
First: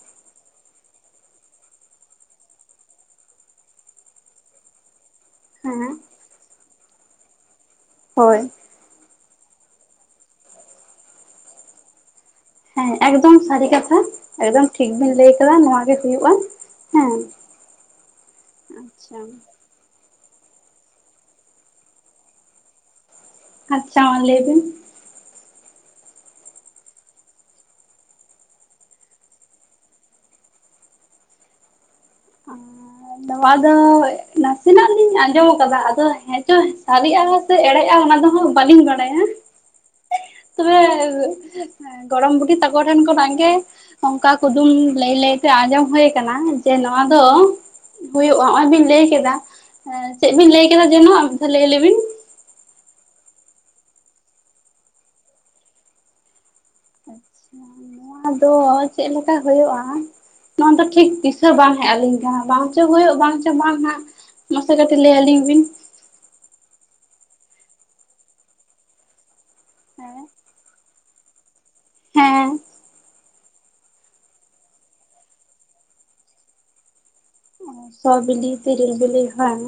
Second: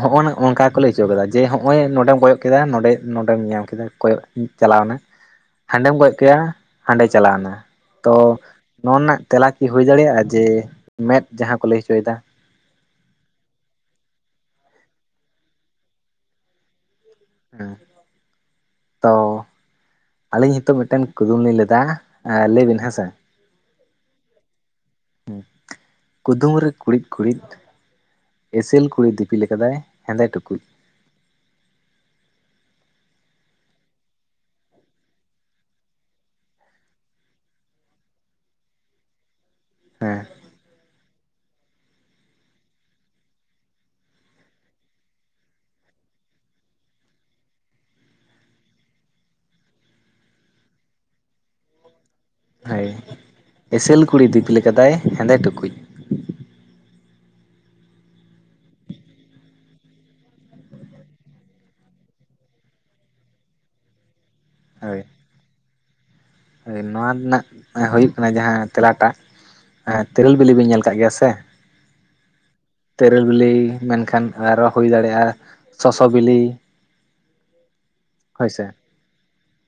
Speaker 2: ᱦᱚᱸᱜᱼᱚᱭ ᱚᱝᱠᱟ ᱜᱮᱠᱚ ᱞᱟᱹᱭ ᱦᱚᱪᱚᱣ ᱠᱮᱫᱟ ᱡᱮ ᱱᱚᱜᱼᱚᱭ ᱱᱚᱸᱰᱮᱢ ᱠᱚᱭᱚᱜ ᱠᱮᱫᱟ ᱱᱚᱰᱮ ᱱᱚᱰᱮᱢ ᱧᱟᱢ ᱠᱮᱫᱟ ᱠᱚᱭᱚᱜ ᱪᱟᱞᱟᱣᱱᱟ
Speaker 1: [inaudible]
Speaker 2: ᱦᱟᱸᱰᱮᱢ ᱠᱚᱭᱚᱜ ᱠᱮᱜ-ᱟ ᱦᱟᱸᱰᱮ ᱪᱟᱞᱟᱣᱱᱟ ᱛᱚ
Speaker 1: ᱦᱳᱭ
Speaker 2: ᱱᱚᱣᱟ ᱨᱮᱱᱟᱜ ᱛᱮᱞᱟ ᱠᱤ ᱦᱩᱭ ᱫᱟᱲᱮᱭᱟᱜᱼᱟ ᱡᱮ ᱢᱮᱸᱫ ᱡᱟᱦᱟᱸ ᱠᱚ ᱞᱟᱹᱭ ᱦᱚᱪᱚᱭᱮᱫᱟ
Speaker 1: ᱦᱮᱸ ᱮᱠᱫᱚᱢ ᱥᱟᱹᱨᱤ ᱠᱟᱛᱷᱟ ᱮᱠᱫᱚᱢ ᱴᱷᱤᱠ ᱵᱤᱱ ᱞᱟᱹᱭ ᱟᱠᱟᱫᱟ ᱱᱚᱶᱟ ᱜᱮ ᱦᱩᱭᱩ-ᱟ ᱦᱮᱸ᱾
Speaker 2: ᱦᱮᱸ ᱛᱚ
Speaker 1: ᱟᱪᱪᱷᱟ
Speaker 2: ᱟᱹᱞᱤᱧ ᱦᱤᱛᱚᱜ ᱢᱤᱫᱴᱮᱱ ᱠᱩᱫᱩᱢ ᱞᱤᱧ ᱞᱟᱹᱭ ᱫᱟ ᱞᱟᱹᱭ ᱵᱤᱱ ᱦᱮᱸᱥᱮ
Speaker 1: ᱟᱪᱪᱷᱟ ᱞᱟᱹᱭ ᱵᱤᱱ
Speaker 2: ᱦᱩᱸ, ᱠᱩᱫᱩᱢ ᱨᱮ ᱠᱩᱬᱤᱫ ᱠᱩᱬᱤᱫ ᱮᱥᱮᱞ ᱠᱩᱲᱤ ᱫᱤᱯᱤᱞ ᱟᱠᱟᱫᱟᱭ ᱦᱮᱸᱫᱮ ᱴᱩᱠᱩᱡ
Speaker 1: ᱱᱚᱣᱟ ᱫᱚ ᱱᱟᱥᱮᱱᱟᱜ ᱞᱤᱧ ᱟᱸᱡᱚᱢ ᱟᱠᱟᱫᱟ ᱟᱫᱚ ᱦᱮᱸ ᱪᱚ ᱥᱟᱨᱤᱜ-ᱟ᱾ ᱥᱮ ᱮᱲᱮᱜᱼᱟ ᱚᱱᱟ ᱫᱚ ᱦᱟᱸᱜ ᱵᱟᱹᱞᱤᱧ ᱵᱟᱲᱟᱭᱟ
Speaker 2: ᱦᱮᱸ
Speaker 1: ᱛᱚᱵᱮ ᱦᱮᱸ, ᱜᱚᱲᱚᱢ ᱵᱩᱰᱦᱤ ᱛᱟᱠᱚ ᱴᱷᱮᱱ ᱠᱷᱚᱱᱟᱜ ᱜᱮ ᱚᱝᱠᱟ ᱠᱩᱫᱩᱢ ᱞᱟᱹᱭ ᱞᱟᱹᱭ ᱛᱮ ᱟᱸᱡᱚᱢ ᱦᱩᱭ ᱟᱠᱟᱱᱟ ᱡᱮ ᱱᱚᱣᱟ ᱫᱚ ᱦᱩᱭᱩᱜᱼᱟ ᱦᱚᱸᱜ-ᱚᱭ ᱵᱤᱱ ᱞᱟᱹᱭ ᱠᱮᱫᱟ ᱪᱮᱫ ᱵᱤᱱ ᱞᱟᱹᱭ ᱠᱮᱫᱟ, ᱮᱸ ᱪᱮᱫ ᱵᱤᱱ ᱞᱟᱹᱭ ᱠᱮᱫᱟ ᱡᱮᱱᱚ ᱟᱨ ᱢᱤᱫ ᱫᱷᱟᱣ ᱞᱟᱹᱭ ᱞᱮᱵᱤᱱ
Speaker 2: ᱦᱳᱭ ᱮᱥᱮᱞ ᱠᱩᱲᱤ ᱫᱤᱯᱤᱞ ᱟᱠᱟᱫᱟᱭ ᱦᱮᱸᱫᱮ ᱴᱩᱠᱩᱡ
Speaker 1: [unintelligible] ᱱᱚᱣᱟ ᱫᱚ ᱪᱮᱫ ᱞᱮᱠᱟ ᱦᱩᱭᱩᱜ-ᱟ᱾ ᱱᱚᱣᱟ ᱫᱚ ᱴᱷᱤᱠ ᱫᱤᱥᱟᱹ ᱵᱟᱝ ᱦᱮᱡ ᱟᱞᱤᱧ ᱠᱟᱱᱟ ᱵᱟᱝ ᱪᱚ ᱦᱩᱭᱩᱜ ᱵᱟᱝ ᱪᱚ ᱵᱟᱝ ᱦᱟᱸᱜ ᱢᱟᱥᱮ ᱠᱟᱹᱴᱤᱡ
Speaker 2: ᱦᱳᱭ
Speaker 1: ᱞᱟᱹᱭ ᱟᱞᱤᱧ ᱵᱤᱱ
Speaker 2: ᱦᱳᱭ ᱱᱚᱣᱟ ᱨᱮᱱᱟᱜ ᱦᱩᱭᱩᱜ ᱠᱟᱱᱟ ᱡᱟᱦᱟᱸ ᱛᱮᱞᱟ ᱴᱟᱜ ᱦᱮᱸ ᱛᱮᱨᱮᱞ ᱵᱤᱞᱤ ᱵᱮᱱ ᱧᱮᱞ ᱟᱠᱟᱫ ᱜᱮᱭᱟ ᱥᱮ
Speaker 1: ᱦᱮᱸ
Speaker 2: ᱛᱮᱨᱮᱞ ᱵᱤᱞᱤ ᱢᱮᱱᱠᱷᱟᱱ ᱟᱨᱚ ᱦᱩᱭ ᱫᱟᱲᱮᱭᱟᱜᱼᱟ ᱥᱚᱥᱚ ᱵᱤᱞᱤ
Speaker 1: ᱚ, ᱥᱚ ᱵᱤᱞᱤ
Speaker 2: ᱦᱳᱭᱥᱮ
Speaker 1: ᱛᱮᱨᱮᱞ ᱵᱤᱞᱤ ᱦᱚᱸ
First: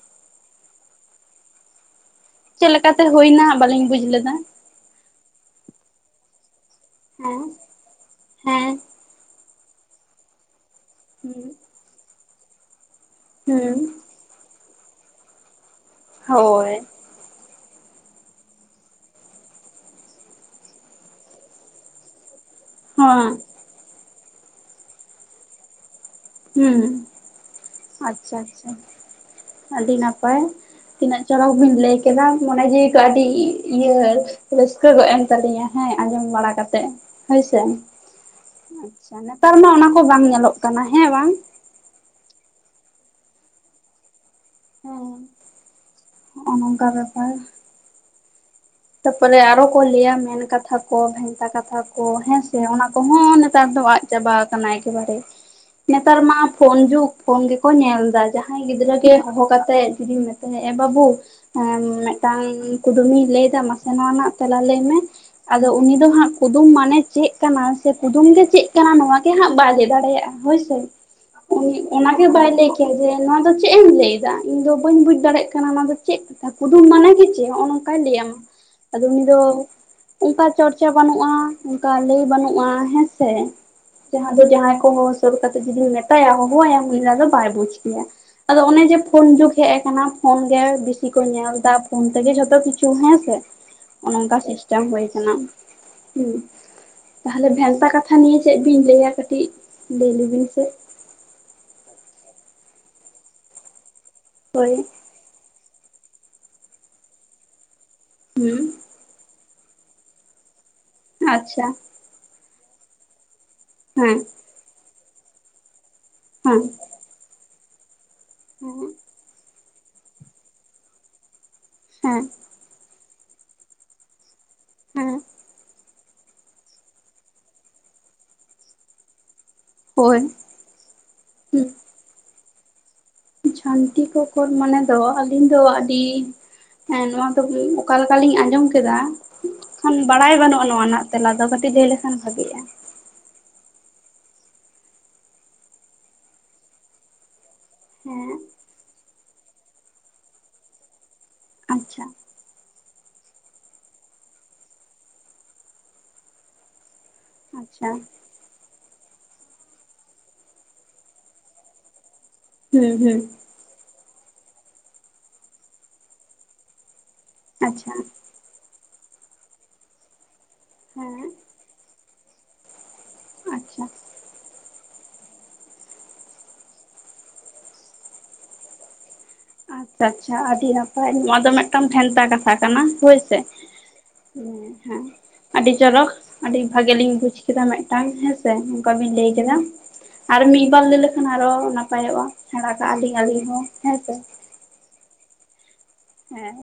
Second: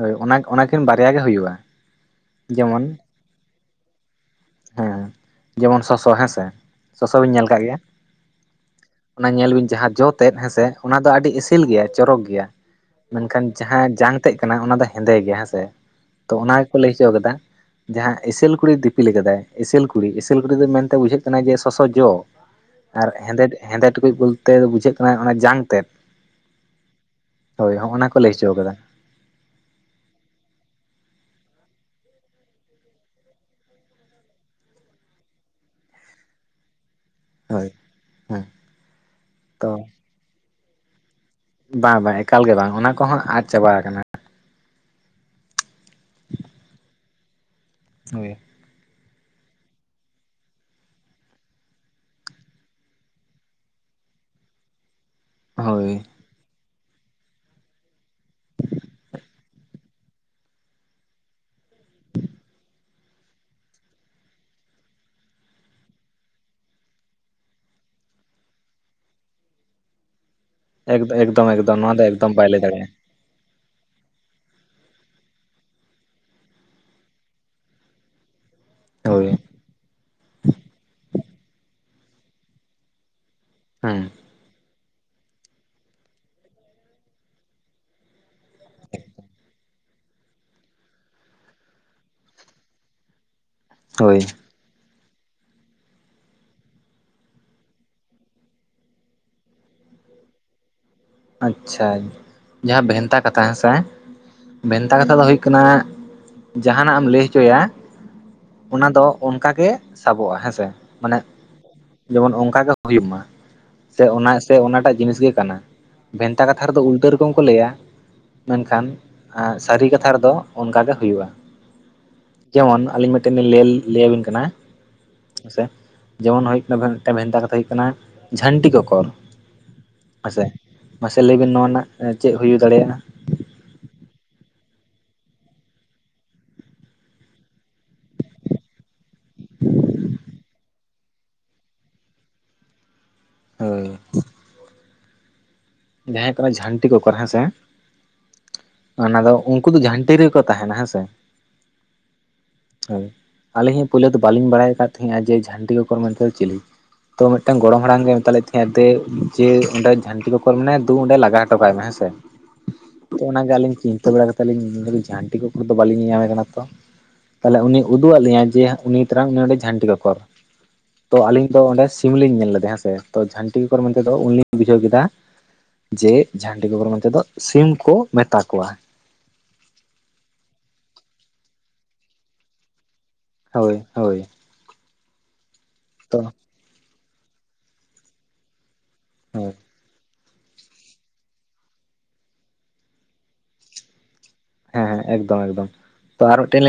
Speaker 2: ᱦᱳᱭ ᱚᱱᱟ ᱚᱱᱟᱠᱤᱱ ᱵᱟᱨᱭᱟ ᱜᱮ ᱦᱩᱭᱩᱜ-ᱟ᱾
Speaker 1: ᱪᱮᱫ ᱞᱮᱠᱟᱛᱮ ᱦᱩᱭᱱᱟ ᱵᱟᱹᱞᱤᱧ ᱵᱩᱡ ᱞᱮᱫᱟ
Speaker 2: ᱦᱮᱸ ᱡᱮᱢᱚᱱ ᱥᱚᱥᱚ ᱦᱮᱸᱥᱮ ᱥᱚᱥᱚ ᱵᱤᱱ
Speaker 1: ᱦᱮᱸ
Speaker 2: ᱧᱮᱞ ᱠᱟᱜ ᱜᱮᱭᱟ
Speaker 1: ᱦᱮᱸ
Speaker 2: ᱚᱱᱟ ᱧᱮᱞ ᱵᱤᱱ ᱡᱟᱦᱟᱸ ᱡᱚ ᱛᱮᱫ ᱦᱮᱸᱥᱮ ᱚᱱᱟ ᱫᱚ ᱟᱹᱰᱤ
Speaker 1: ᱦᱩᱸ
Speaker 2: ᱮᱥᱮᱞ ᱜᱮᱭᱟ, ᱪᱚᱨᱚᱠ ᱜᱮᱭᱟ ᱢᱮᱱᱠᱷᱟᱱ
Speaker 1: ᱦᱩᱸ
Speaker 2: ᱡᱟᱦᱟᱸ ᱡᱟᱝ ᱛᱮᱜ ᱠᱟᱱᱟ ᱚᱱᱟ ᱫᱚ ᱦᱮᱸᱫᱮ ᱜᱮᱭᱟ ᱦᱮᱸᱥᱮ, ᱛᱚ ᱚᱱᱟ
Speaker 1: ᱦᱳᱭ
Speaker 2: ᱜᱮᱠᱚ ᱞᱟᱹᱭ ᱦᱚᱪᱚ ᱠᱟᱫᱟ ᱡᱟᱦᱟᱸ ᱮᱥᱮᱞ ᱠᱩᱲᱤᱭ ᱫᱤᱯᱤᱞ ᱠᱟᱫᱟᱭ ᱮᱥᱮᱞ ᱠᱩᱲᱤ ᱮᱥᱮᱞ ᱠᱩᱲᱤ ᱫᱚ ᱢᱮᱱᱛᱮ ᱵᱩᱡᱷᱟᱹᱜ ᱠᱟᱱᱟ ᱡᱮ ᱥᱚᱥᱚ ᱡᱚ
Speaker 1: [inaudible]
Speaker 2: ᱟᱨ ᱦᱮᱸᱫᱮ ᱦᱮᱸᱫᱮ ᱴᱩᱠᱩᱡ ᱵᱚᱞᱛᱮ ᱵᱩᱡᱷᱟᱹᱜ ᱠᱟᱱᱟ ᱚᱱᱟ ᱡᱟᱝ ᱛᱮᱫ
Speaker 1: ᱦᱩᱸ
Speaker 2: ᱦᱳᱭ ᱦᱚᱸᱜ ᱚᱱᱟ ᱠᱚ ᱞᱟᱹᱭ
Speaker 1: ᱟᱪᱪᱷᱟ
Speaker 2: ᱦᱚᱪᱚ
Speaker 1: ᱟᱪᱪᱷᱟ
Speaker 2: ᱠᱟᱫᱟ
Speaker 1: ᱟᱹᱰᱤ ᱱᱟᱯᱟᱭ ᱛᱤᱱᱟᱹᱜ ᱪᱚᱨᱚᱠ ᱵᱤᱱ ᱞᱟᱹᱭ ᱠᱮᱫᱟ ᱢᱚᱱᱮ ᱡᱤᱭᱤ ᱠᱚ ᱟᱹᱰᱤ ᱤᱭᱟᱹ ᱨᱟᱹᱥᱠᱟᱹ ᱜᱚᱫ ᱮᱱ ᱛᱟᱞᱤᱧᱟ ᱦᱮᱸ ᱟᱸᱡᱚᱢ ᱵᱟᱲᱟ ᱠᱟᱛᱮᱜ ᱦᱳᱭᱥᱮ
Speaker 2: ᱦᱳᱭ ᱦᱮᱸ
Speaker 1: ᱾ ᱟᱪᱪᱷᱟ ᱱᱮᱛᱟᱨ ᱢᱟ
Speaker 2: ᱛᱚ
Speaker 1: ᱚᱱᱟ ᱠᱚ ᱵᱟᱝ ᱧᱮᱞᱚᱜ ᱠᱟᱱᱟ ᱦᱮᱸ ᱵᱟᱝ?
Speaker 2: ᱵᱟᱝ ᱵᱟᱝ ᱮᱠᱟᱞ ᱜᱮ ᱵᱟᱝ, ᱚᱱᱟ ᱠᱚᱦᱚᱸ ᱟᱫ ᱪᱟᱵᱟ ᱟᱠᱟᱱᱟ ᱾
Speaker 1: ᱚᱸ ᱾ ᱦᱚᱜᱼᱚ ᱱᱚᱝᱠᱟ ᱵᱮᱯᱟᱨ
Speaker 2: ᱦᱳᱭ
Speaker 1: ᱛᱟᱯᱚᱨᱮ ᱟᱨᱚ ᱠᱚ ᱞᱟᱹᱭᱼᱟ ᱢᱮᱱ ᱠᱟᱛᱷᱟ ᱠᱚ, ᱵᱷᱮᱱᱛᱟ ᱠᱟᱛᱷᱟ ᱠᱚ ᱦᱮᱸᱥᱮ ᱚᱱᱟ ᱠᱚᱦᱚᱸ ᱱᱮᱛᱟᱨ ᱫᱚ ᱟᱫ ᱪᱟᱵᱟ ᱠᱟᱱᱟ ᱮᱠᱮ ᱵᱟᱨᱮ
Speaker 2: ᱦᱳᱭ
Speaker 1: ᱾ ᱱᱮᱛᱟᱨ ᱢᱟ ᱯᱷᱳᱱ ᱡᱩᱜᱽ ᱯᱷᱳᱱ ᱜᱮᱠᱚ ᱧᱮᱞ ᱫᱟ ᱾ ᱡᱟᱦᱟᱭ ᱜᱤᱫᱽᱨᱟᱹ ᱜᱮ ᱦᱚᱦᱚ ᱠᱟᱛᱮᱜ ᱡᱩᱫᱤ ᱢᱮᱛᱟᱹᱭᱟ ᱮ ᱵᱟᱹᱵᱩ ᱮᱸ ᱢᱤᱫᱴᱟᱝ ᱠᱩᱫᱩᱢᱤᱧ ᱞᱟᱹᱭᱫᱟ ᱢᱟᱥᱮ ᱱᱚᱣᱟ ᱨᱮᱱᱟᱜ ᱛᱮᱞᱟ ᱞᱟᱹᱭ ᱢᱮ ᱟᱫᱚ ᱩᱱᱤ ᱫᱚ ᱦᱟᱸᱜ ᱠᱩᱫᱩᱢ ᱢᱟᱱᱮ ᱪᱮᱜ ᱠᱟᱱᱟ ᱥᱮ ᱠᱩᱫᱩᱢ ᱜᱮ ᱪᱮᱜ ᱠᱟᱱᱟ ᱱᱚᱣᱟ ᱜᱮ ᱦᱟᱸᱜ ᱵᱟᱭ ᱵᱟᱭ ᱞᱮᱫᱟᱲᱮᱭᱟᱜᱼᱟ ᱦᱳᱭ ᱥᱮ
Speaker 2: ᱮᱠᱫᱚᱢ ᱮᱠᱫᱚᱢ ᱮᱠᱫᱚᱢ ᱱᱚᱣᱟ ᱫᱚ
Speaker 1: ᱚᱱᱟ ᱜᱮ
Speaker 2: ᱮᱠᱫᱚᱢ
Speaker 1: ᱵᱟᱭ
Speaker 2: ᱞᱟᱹᱭ
Speaker 1: ᱞᱮ ᱠᱮᱭᱟ
Speaker 2: ᱫᱟᱲᱮᱭᱟᱜᱼᱟ
Speaker 1: ᱡᱮ ᱱᱚᱣᱟ ᱫᱚ ᱪᱮᱫ ᱮᱢ ᱞᱟᱹᱭ ᱫᱟ ᱤᱧ ᱫᱚ ᱵᱟᱹᱧ ᱵᱩᱡ ᱫᱟᱲᱮᱭᱟᱜ ᱠᱟᱱᱟ ᱱᱚᱣᱟ ᱫᱚ ᱪᱮᱫ ᱠᱩᱫᱩᱢ ᱢᱟᱱᱟᱮ ᱜᱮ ᱪᱮᱫ ᱦᱚᱸᱜᱼᱚᱸ ᱱᱚᱝᱠᱟᱭ ᱞᱟᱹᱭ ᱟᱢᱟ ᱟᱫᱚ ᱩᱱᱤ
Speaker 2: ᱦᱳᱭ
Speaker 1: ᱫᱚ ᱚᱱᱠᱟ ᱪᱚᱨᱪᱟ ᱵᱟᱹᱱᱩᱜᱼᱟ ᱚᱱᱠᱟ ᱞᱟᱹᱭ ᱵᱟᱹᱱᱩᱜᱼᱟ ᱦᱮᱸᱥᱮ
Speaker 2: ᱦᱩᱸ
Speaker 1: ᱡᱟᱦᱟ ᱫᱚ ᱡᱟᱦᱟᱭ ᱠᱚ ᱦᱚᱦᱚ ᱥᱮᱛ ᱠᱟᱛᱮ ᱡᱩᱫᱤᱢ ᱢᱮᱛᱟᱭᱟ ᱦᱚᱦᱚᱣᱟᱢ ᱩᱱᱤᱫᱚ ᱟᱫᱚ ᱵᱟᱭ ᱵᱩᱡᱽᱠᱮᱭᱟ ᱾ ᱟᱫᱚ ᱚᱱᱮ ᱡᱮ ᱯᱷᱳᱱ ᱡᱩᱜ ᱦᱮᱡ ᱠᱟᱱᱟ ᱾ ᱯᱷᱳᱱ ᱜᱮ ᱵᱤᱥᱤ ᱠᱚ ᱧᱮᱞ ᱫᱟ ᱯᱷᱳᱱ ᱛᱮᱜᱮ ᱡᱷᱚᱛᱚ ᱠᱤᱪᱷᱩ ᱦᱮᱸᱥᱮ ᱚᱱᱮ
Speaker 2: ᱦᱳᱭ
Speaker 1: ᱚᱱᱠᱟ ᱥᱤᱥᱴᱮᱢ ᱦᱩᱭ ᱠᱟᱱᱟ ᱾ ᱛᱟᱦᱚᱞᱮ ᱵᱷᱮᱱᱛᱟ ᱠᱟᱛᱷᱟ ᱱᱤᱭᱟᱹ ᱪᱮᱫ ᱵᱤᱱ ᱞᱟᱹᱭᱟ ᱠᱟᱹᱴᱤᱡ ᱞᱟᱹᱭ ᱞᱮᱵᱤᱱ ᱥᱮ
Speaker 2: ᱟᱪᱪᱷᱟ ᱡᱟᱦᱟᱸ ᱵᱷᱮᱱᱛᱟ ᱠᱟᱛᱷᱟ ᱦᱮᱸᱥᱮ
Speaker 1: ᱦᱳᱭ
Speaker 2: ᱵᱷᱮᱱᱛᱟ ᱠᱟᱛᱷᱟ ᱫᱚ ᱦᱩᱭᱩᱜ ᱠᱟᱱᱟ ᱡᱟᱦᱟᱱᱟᱜ ᱮᱢ ᱞᱟᱹᱭ ᱦᱚᱪᱚᱭᱟ
Speaker 1: ᱦᱩᱸ
Speaker 2: ᱚᱱᱟ ᱫᱚ ᱚᱱᱠᱟ ᱜᱮ ᱥᱟᱵᱚᱜᱼᱟ ᱦᱮᱸᱥᱮ ᱢᱟᱱᱮ
Speaker 1: ᱟᱪᱪᱷᱟ
Speaker 2: ᱡᱮᱢᱚᱱ ᱚᱱᱠᱟ ᱜᱮ ᱦᱩᱭᱩᱜ ᱢᱟ ᱥᱮ
Speaker 1: ᱦᱮᱸ
Speaker 2: ᱚᱱᱟ ᱥᱮ ᱚᱱᱟᱴᱟᱜ ᱡᱤᱱᱤᱥ ᱜᱮ ᱠᱟᱱᱟ ᱾ ᱵᱷᱮᱱᱛᱟ
Speaker 1: ᱦᱮᱸ
Speaker 2: ᱠᱟᱛᱷᱟ ᱨᱮᱫᱚ ᱩᱞᱴᱟᱹ ᱨᱚᱠᱚᱢ ᱠᱚ ᱞᱟᱹᱭᱟ ᱾ ᱢᱮᱱᱠᱷᱟᱱ ᱟᱨ ᱥᱟᱹᱨᱤ ᱠᱟᱛᱷᱟ ᱨᱮᱫᱚ ᱚᱱᱠᱟ ᱜᱮ ᱦᱩᱭᱩᱜᱼᱟ ᱾
Speaker 1: ᱦᱮᱸ
Speaker 2: ᱡᱮᱢᱚᱱ ᱟᱹᱞᱤᱧ ᱢᱤᱫᱴᱮᱱ ᱞᱤᱧ ᱞᱟᱹᱞᱟᱹᱭᱟᱵᱤᱱ ᱠᱟᱱᱟ
Speaker 1: ᱦᱮᱸ
Speaker 2: ᱦᱮᱸᱥ ᱥᱮ ᱡᱮᱢᱚᱱ ᱦᱩᱭᱩᱜ ᱠᱟᱱᱟ ᱢᱤᱫᱴᱮᱱ ᱵᱷᱮᱱᱛᱟ ᱠᱟᱛᱷᱟ ᱦᱩᱭᱩᱜ ᱠᱟᱱᱟ ᱡᱷᱟᱹᱱᱴᱤ ᱠᱚᱠᱚᱨ
Speaker 1: ᱦᱳᱭ
Speaker 2: ᱦᱮᱸᱥᱮ ᱢᱟᱥᱮ ᱞᱟᱹᱭᱵᱤᱱ ᱱᱚᱣᱟ ᱨᱮᱱᱟᱜ ᱪᱮᱫ ᱦᱩᱭ ᱫᱟᱲᱮᱭᱟᱜᱼᱟ?
Speaker 1: ᱡᱷᱟᱱᱴᱤ ᱠᱚᱠᱚᱨ ᱢᱟᱱᱮ ᱫᱚ ᱟᱹᱞᱤᱧ ᱫᱚ ᱟᱹᱰᱤ ᱦᱮᱸ ᱱᱚᱶᱟ ᱫᱚ ᱠᱤ ᱚᱠᱟ ᱞᱮᱠᱟᱞᱤᱧ ᱟᱡᱚᱢ ᱠᱮᱫᱟ ᱠᱷᱟᱱ ᱵᱟᱲᱟᱭ ᱵᱟᱹᱱᱩᱜᱼᱟ ᱱᱚᱣᱟ ᱨᱮᱱᱟᱜ ᱛᱮᱞᱟ ᱫᱚ ᱾ ᱠᱟᱹᱴᱤᱡ ᱵᱤᱱ ᱞᱟᱹᱭ ᱞᱮᱠᱷᱟᱱ ᱵᱷᱟᱜᱤᱜᱼᱟ
Speaker 2: ᱦᱳᱭ ᱡᱟᱦᱟᱭ ᱠᱟᱱᱟᱭ ᱡᱷᱟᱹᱱᱴᱤ ᱠᱚᱠᱚᱨ ᱦᱮᱸᱥᱮ
Speaker 1: ᱦᱮᱸ
Speaker 2: ᱚᱱᱟ ᱫᱚ ᱩᱱᱠᱩ ᱫᱚ ᱡᱷᱟᱹᱱᱴᱤ ᱨᱮᱜᱮᱠᱚ ᱛᱟᱦᱮᱱᱟ ᱦᱮᱸ ᱥᱮ ᱾
Speaker 1: ᱟᱪᱪᱷᱟ
Speaker 2: ᱦᱳᱭ‌ ᱾ ᱟᱹᱞᱤᱧ ᱦᱚᱸ ᱯᱳᱭᱞᱳ ᱫᱚ ᱵᱟᱹᱞᱤᱧ ᱵᱟᱲᱟᱭ ᱠᱟᱱ ᱛᱟᱦᱮᱸᱱᱟ ᱡᱮ ᱡᱷᱟᱹᱱᱴᱤ ᱠᱚᱠᱚᱨ ᱢᱮᱱᱛᱮ ᱫᱚ ᱪᱤᱞᱤ ᱛᱚ ᱢᱤᱫᱴᱟᱝ ᱜᱚᱲᱚᱢ
Speaker 1: ᱟᱪᱪᱷᱟ
Speaker 2: ᱦᱟᱲᱟᱢ ᱜᱮ ᱢᱮᱛᱟᱜᱼᱞᱤᱧ ᱛᱟᱦᱮᱸᱱᱟ ᱫᱮ ᱡᱮ ᱚᱸᱰᱮ ᱡᱷᱟᱹᱱᱴᱤ ᱠᱚ ᱛᱟᱨ ᱢᱟᱱᱮ ᱫᱩ ᱚᱸᱰᱮ ᱞᱟᱜᱟ ᱦᱚᱴᱚ ᱠᱟᱭ ᱢᱮ ᱦᱮᱸᱥᱮ
Speaker 1: ᱦᱩᱸ
Speaker 2: ᱛᱚ
Speaker 1: ᱦᱩᱸ
Speaker 2: ᱚᱱᱟᱜᱮ ᱟᱞᱤᱧ ᱪᱤᱱ ᱡᱚᱛᱚ ᱵᱮᱲᱟ ᱜᱮᱛᱚ ᱞᱤᱧ ᱧᱮᱫᱟᱞᱤᱧ ᱡᱷᱟᱱᱴᱤ ᱠᱚᱠᱚᱨ ᱫᱚ ᱵᱟᱞᱤᱧ ᱧᱮᱧᱟᱢᱮ ᱠᱟᱱᱟ ᱛᱚ ᱛᱟᱦᱚᱞᱮ ᱩᱱᱤ
Speaker 1: ᱟᱪᱪᱷᱟ
Speaker 2: ᱩᱫᱩᱜ ᱟᱜ ᱞᱤᱧᱟᱭ ᱡᱮ ᱩᱱᱤ ᱛᱟᱨᱟᱱ ᱩᱱᱤ ᱚᱸᱰᱮ ᱡᱷᱟᱹᱱᱴᱤ ᱠᱚᱠᱚᱨ ᱾ ᱛᱚ
Speaker 1: ᱦᱮᱸ
Speaker 2: ᱟᱹᱞᱤᱧ ᱫᱚ ᱚᱸᱰᱮ ᱥᱤᱢ ᱞᱤᱧ ᱧᱮᱞ ᱞᱮᱫᱮᱭᱟ ᱦᱮᱸ ᱥᱮ, ᱛᱚ ᱡᱷᱟᱹᱱᱴᱤ ᱠᱚᱠᱚᱨ
Speaker 1: ᱟᱪᱪᱷᱟ
Speaker 2: ᱢᱮᱱ ᱛᱮᱫᱚ ᱩᱱᱞᱤᱧ ᱵᱩᱡᱷᱟᱹᱣ ᱠᱮᱫᱟ ᱡᱮ ᱡᱷᱟᱹᱱᱴᱤ ᱠᱚᱠᱚᱨ ᱢᱮᱱᱛᱮ ᱫᱚ ᱥᱤᱢ ᱠᱚ ᱢᱮᱛᱟ ᱠᱚᱣᱟ ᱾
Speaker 1: ᱟᱪᱪᱷᱟ ᱟᱪᱪᱷᱟ ᱟᱹᱰᱤ ᱱᱟᱯᱟᱭ ᱾ ᱱᱚᱣᱟ ᱫᱚ ᱢᱤᱫᱴᱟᱝ ᱵᱷᱮᱱᱛᱟ ᱠᱟᱛᱷᱟ ᱠᱟᱱᱟ ᱦᱳᱭ ᱥᱮ
Speaker 2: ᱦᱳᱭ ᱦᱳᱭ
Speaker 1: ᱦᱮᱸ ᱦᱟᱜ ᱟᱹᱰᱤ ᱪᱚᱨᱚᱠ
Speaker 2: ᱛᱚ
Speaker 1: ᱟᱹᱰᱤ ᱵᱷᱟᱜᱮ ᱞᱤᱧ ᱵᱩᱡ ᱠᱮᱫᱟ ᱢᱤᱫᱴᱟᱝ ᱦᱮᱸᱥᱮ ᱚᱱᱠᱟ ᱵᱤᱱ ᱞᱟᱹᱭ
Speaker 2: ᱦᱳᱭ
Speaker 1: ᱠᱮᱫᱟ ᱟᱨ ᱢᱤᱫᱵᱟᱨ ᱞᱟᱹᱭ ᱞᱮᱠᱷᱟᱱ ᱟᱨᱦᱚ ᱱᱟᱯᱟᱭᱚᱜᱼᱟ ᱥᱮᱸᱬᱟ ᱠᱟᱜᱼᱟ ᱞᱤᱧ ᱟᱹᱞᱤᱧ ᱦᱚᱸ ᱦᱮᱸᱥᱮᱸ
Speaker 2: ᱦᱮᱸ ᱦᱮᱸ ᱮᱠᱫᱚᱢ ᱮᱠᱫᱚᱢ ᱛᱚ ᱟᱨᱦᱚᱸ ᱢᱤᱫᱴᱮᱱ
Speaker 1: ᱦᱮᱸ
Speaker 2: ᱞᱤᱧ ᱞᱮ